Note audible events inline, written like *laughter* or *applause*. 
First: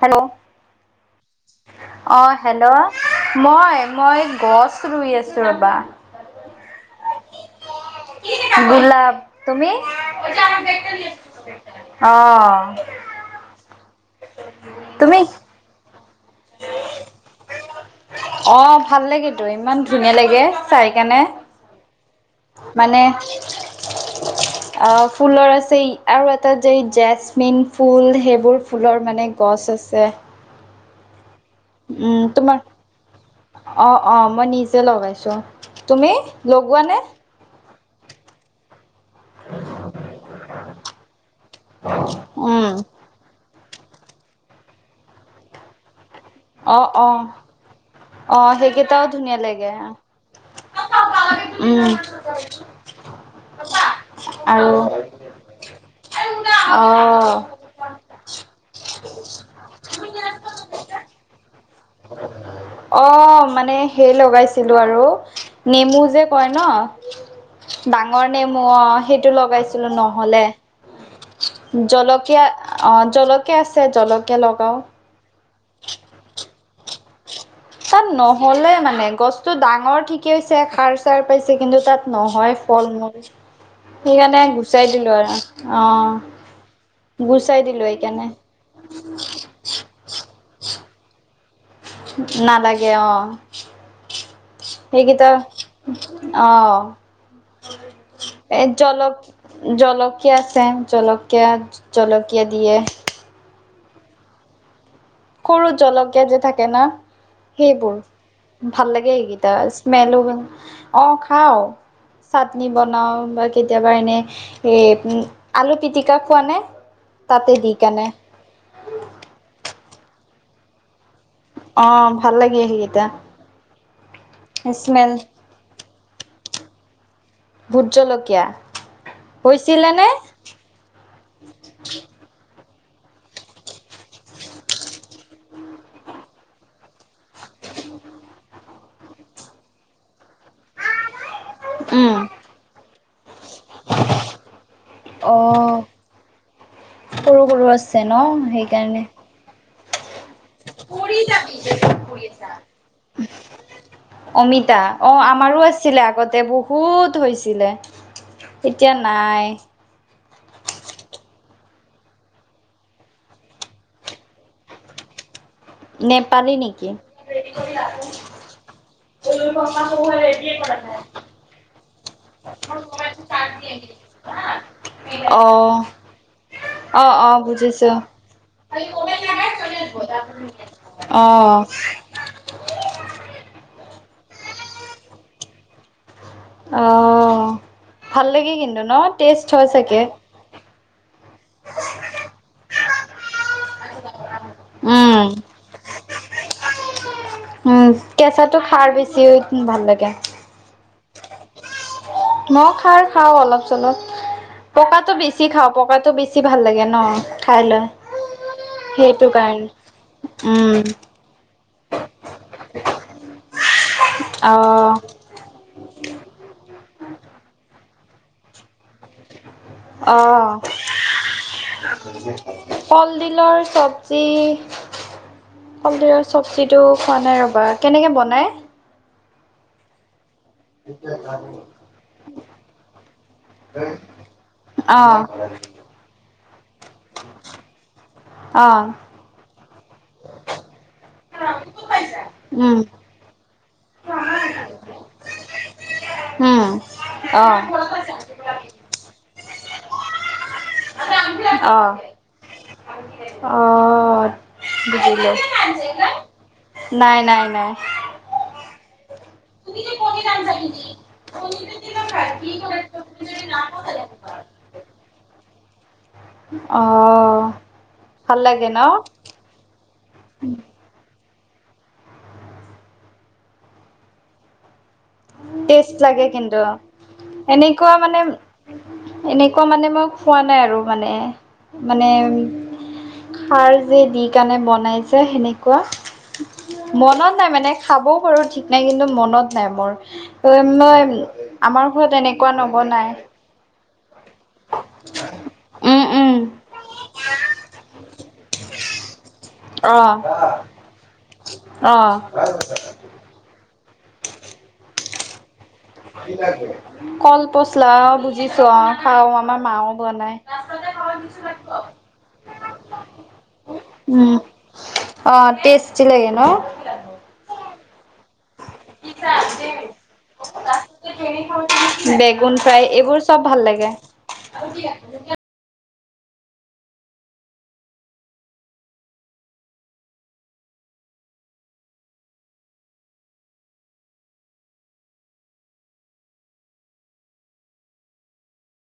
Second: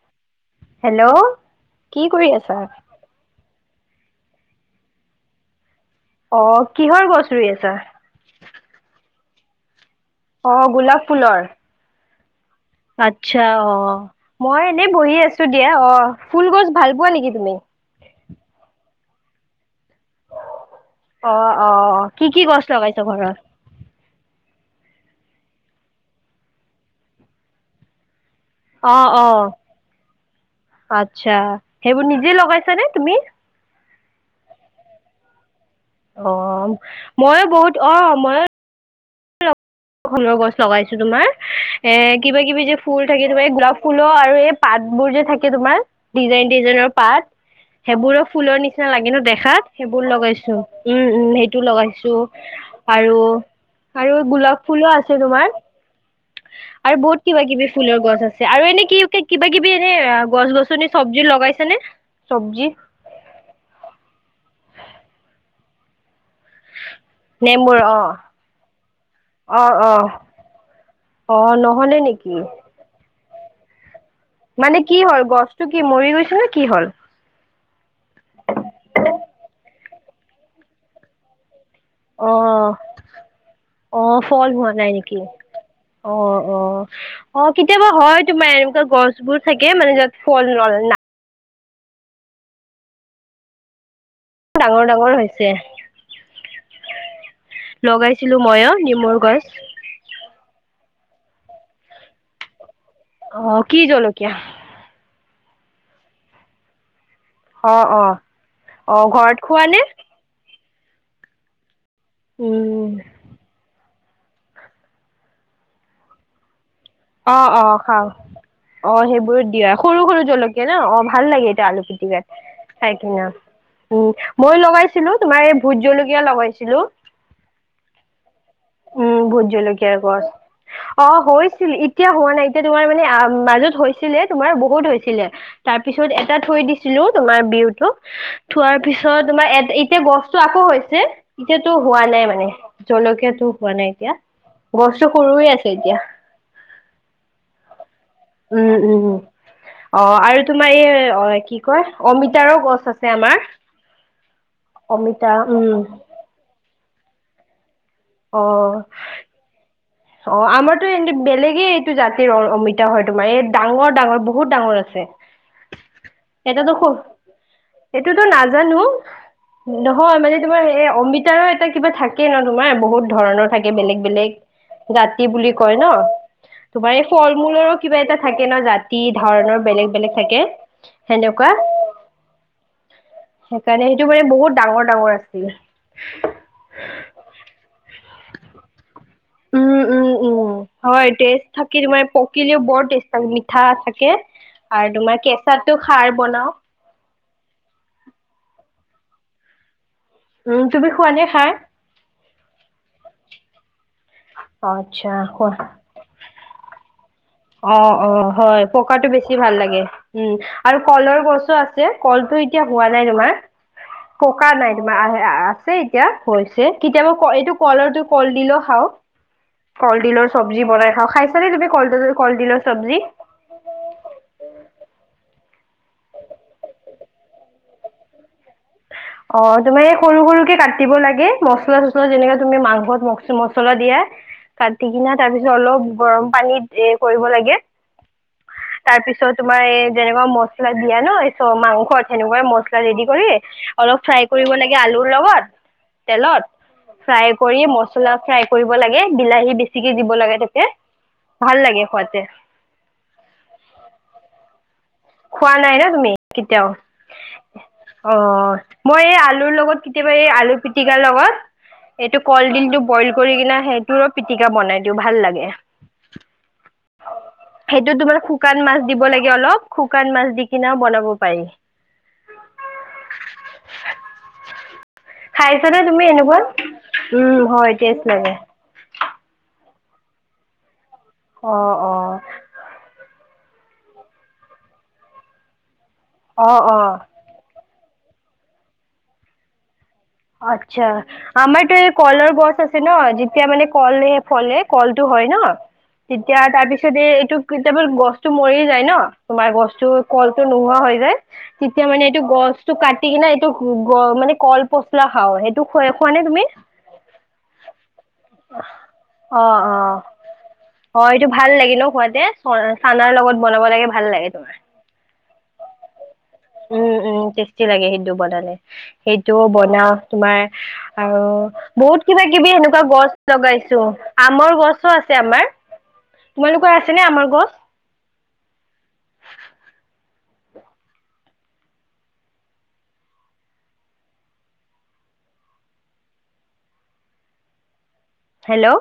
Hello? Hello কি অ কৰি আছা? হেল্ল'? মই মই গছ ৰুই আছোঁ ৰ'বা। অ কিহৰ গছ ৰুই আছা? গোলাপ তুমি? অ গোলাপ ফুলৰ। অঁ। আচ্ছা অ, মই এনেই বহি তুমি আছো দিয়া, অ ফুল গছ ভাল পোৱা নেকি তুমি? অ ভাল লাগেতো, ইমান ধুনীয়া লাগে। চাইকাৰণে অ অ কি কি গছ লগাইছ মানে ঘৰত? অ ফুলৰ আছে আৰু এটা যে জেচমিন ফুল সেইবোৰ ফুলৰ অ মানে অ, গছ আছে আচ্ছা। সেইবোৰ উম নিজে তোমাৰ, লগাইছা নে তুমি? অ অ মই নিজে লগাইছো। তুমি অ, লগোৱা নে ময়ো বহুত অ ময়ো *inaudible* ফুলৰ গছ লগাইছো তোমাৰ, এ কিবা কিবি উম যে ফুল থাকে তোমাৰ এই গোলাপ ফুলৰ আৰু এই পাতবোৰ যে থাকে তোমাৰ ডিজাইন অ ডিজাইনৰ অ পাত সেইবোৰো অ ফুলৰ নিচিনা সেইকেইটাও লাগে ন ধুনীয়া লাগে দেখাত, সেইবোৰ লগাইছো উম উম সেইটো উম লগাইছো। আৰু, আৰু গোলাপ আৰু ফুলো আছে তোমাৰ আৰু বহুত অ', কিবা - কিবি ফুলৰ গছ আছে আৰু এনে কি কিবা কিবি এনে গছ- গছনি চব্জি লগাইছে নে? চব্জি। অ' মানে সেই লগাইছিলোঁ আৰু নেমু যে কয় নেমুৰ ন' অ ডাঙৰ নেমু অ' সেইটো অ লগাইছিলোঁ অ নহ'লে। অ' নহ'লে নেকি? তিয়া অ' জলকীয়া আছে জলক মানে কি হ'ল গছটো কি মৰি গৈছে নে কি হ'ল? তাত নহ'লে মানে, গছটো ডাঙৰ ঠিকেইছে, সাৰ চাৰ পাইছে কিন্তু তাত অ নহয় ফল মূল। অ' সেইকাৰণে ফল হোৱা গুচাই নাই দিলো নেকি? আৰু অ', অ', অ' গুচাই দিলো কেতিয়াবা সেইকাৰণে হয় তোমাৰ এনেকুৱা গছবোৰ থাকে মানে যাত ফল নল না নালাগে অ'। ডাঙৰ ডাঙৰ সেইকেইটা হৈছে অ'। লগাইছিলো এ, মইও জলক নেমুৰ গছ জলক কীয়া আছে, জলকীয়া, জলকীয়া দিয়ে। অ' কি জলকীয়া? সৰু জলকীয়া যে থাকে না। অ সেইবোৰ, অ ভাল অ লাগে ঘৰত সেইকেইটা, খোৱা নে স্মেলো অ' খাওঁ। চাটনি উম বনাওঁ বা কেতিয়াবা এনে এই উ, আলু পিটিকা খোৱানে? অ', অ' খাওঁ। অ' সেইবোৰ দিয়া সৰু সৰু জলকীয়া ন' অ' ভাল লাগে। আলু অ ভাল পিটিকাত লাগে চাই সেইকেইটা কিনা। উম, মই স্মেল লগাইছিলোঁ তোমাৰ এই ভোট জলকীয়া লগাইছিলোঁ। ভুট জলকীয়া। উম, ভুট হৈছিলে জলকীয়াৰ নে গছ। অ' হৈছিল, এতিয়া হোৱা নাই, এতিয়া তোমাৰ মানে মাজত হৈছিলে তোমাৰ বহুত হৈছিলে। তাৰপিছত এটা থৈ দিছিলোঁ তোমাৰ বিহুটো। থোৱাৰ পিছত তোমাৰ এত-এতিয়া গছতটো আকৌ হৈছে। এতিয়াতো হোৱা উম নাই মানে, জলকীয়াাতটো হোৱা নাই এতিয়া। গছটো সৰু অ হৈ আছে এতিয়া। সৰু সৰু আছে ন' উম উম সেইকাৰণে। অ' আৰু তোমাৰ এই অ' কি কয় অমিতাৰো গছ আছে আমাৰ। অমিতা অ' অমিতা আমাৰো উম আছিলে আগতে বহুত হৈছিলে। অ এতিয়া নাই। অ' আমাৰতো এইটো বেলেগে এইটো জাতিৰ অমিতা হয়, তোমাৰ এই ডাঙৰ ডাঙৰ বহুত ডাঙৰ আছে। *inaudible* নেপালী এটাতো নেকি? সৰু এইটোতো নাজানো। নহয় মানে তোমাৰ এই অমিতাৰো এটা কিবা থাকে ন' তোমাৰ বহুত ধৰণৰ থা বেলেগ বেলেগ। জাতি অ বুলি কয় ন' তোমাৰ এই অ অ ফল মূলৰো বুজিছো কিবা এটা থাকে ন' জাতি। ধৰণৰ বেলেগ বেলেগ থাকে, অ সেনেকুৱা সেইকাৰণে সেইটো মানে বহুত ডাঙৰ ডাঙৰ আছিল। অ' ভাল লাগি কিন্তু ন' টেষ্ট হয় উম চাগে। উম উম হয় টেষ্ট থাকিল তোমাৰ মে পকিলেও বৰ টেষ্ট থাকে মিঠা থাকে। আৰু তোমাৰ উম কেঁচাটো সাৰ বনাও। উম, কেঁচাটো সাৰ বেছি ভাল লাগে। উম, তুমি খোৱনে সাৰ? মই খাৰ খাওঁ অলপ চলপ, আচ্ছা পকাতটো বেছি খোৱা খাওঁ পকাটো বেছি বেছি ভাল লাগে ন। খাই অ', লৈ অ', হয় পকাতটো সেইটো বেছি ভাল কাৰণে লাগে, উম আৰু কলৰ গছো আ ছে কলটো এতিয়া হোৱা নাই তোমাৰ, পকা অ নাই তোমাৰ আহ আছে এতিয়া হৈছে কেতিয়াবা এইটো কলৰ কল দিলেও খাওঁ। কলডিলৰ চব্জি অ বনাই খাওঁ, খাইছা নে তুমি কলডিল কলডিলৰ চব্জি কলডিলৰ চব্জি কলদিলৰ চব্জিটো খোৱা নাই ৰ'বা, কেনেকে বনায়? অ', তোমাৰ এই সৰু সৰুককে কাট দিব লাগে, মছলা চচলা যেনেকে তুমি মাংসত মছলা দিয়া। কাটি কিনা অ', তাৰপিছত অলপ গৰম পানীত এ কৰিব লাগে, অ', তাৰপিছ চ তোমাৰ এই যেনেকুৱা মছলা দিয়া ন চ মাংস তেনেকুৱা মছলা উম, ৰেডি কৰি অলপ ফ্ৰাই কৰিব লাগে আলুৰ লগত, তেলত, উম, ফ্ৰাই কৰি অ'। মছলা পলা ফ্ৰাই কৰিব লাগে, বিলাহী বেছিকে দিব লাগে ত অ', আহ খোৱা নাই ন তুমি কেতিয়াও নাই, নাই, নাই। অ', মই এই আলুৰ লগত কেতিয়াবা এই আলু পিটিকাৰ লগত টো কলডিলটো বইল কৰি কিনা সেইটোৰ পিটিকা বনাই দিওঁ ভাল লাগে। অ'। সেইটো তোমাৰ ভাল শুকান লাগে ন মাছ দিব লাগে অলপ। শুকান মাছ দি কিনেও বনাব পাৰি। খাইছানে টেষ্ট তুমি লাগে এনেকুৱা? কিন্তু, উম, হয় এনেকুৱা টেষ্ট মানে লাগে। এনেকুৱা মানে মই খোৱা নাই আৰু মানে, অ', মানে অ', খাৰ দি দি কেনে বনাইজে সেনেকুৱা, অ', অ'। মনত নাই মানে খাবও পাৰোঁ ঠিক নাই কিন্তু মনত নাই মোৰ। আচ্ছা, মই আমাৰটো আমাৰ ঘৰত কলৰ এনেকুৱা গছ আছে ন নবনাই যেতিয়া মানে কলে ফলে কলটো হয় ন' উম উম তেতিয়া তাৰপিছতে এইটো কেতিয়াবা গছটো মৰি যায় ন। তোমাৰ গছটো অ কলটো নোহোৱা হৈ যায়, তেতিয়া অ মানে এইটো গছটো কাটি কিনে *unintelligible* মানে কল পচলা খাওঁ সেই *unintelligible* কল পচলা, বুজিছো অ', খাওঁ, আমাৰ অ', মাও অ', বনাই। অ', এইটো ভাল লাগে ন খুৱাতে চ চানাৰ লগত বনাব লাগে, ভাল উম লাগে। অ', টেষ্টি লাগে ন? উম উম টেষ্টি লাগে সেইটো বনালে, সেইটো বনাও তোমাৰ আৰু বহুত কিবা বেগুন কিবি ফ্ৰাই এনেকুৱা এইবোৰ গছ চব ভাল লগাইছো। লাগে আমৰ গছো আছে আমাৰ, তোমালোকৰ আছেনে আমৰ গছ? হেল্ল'।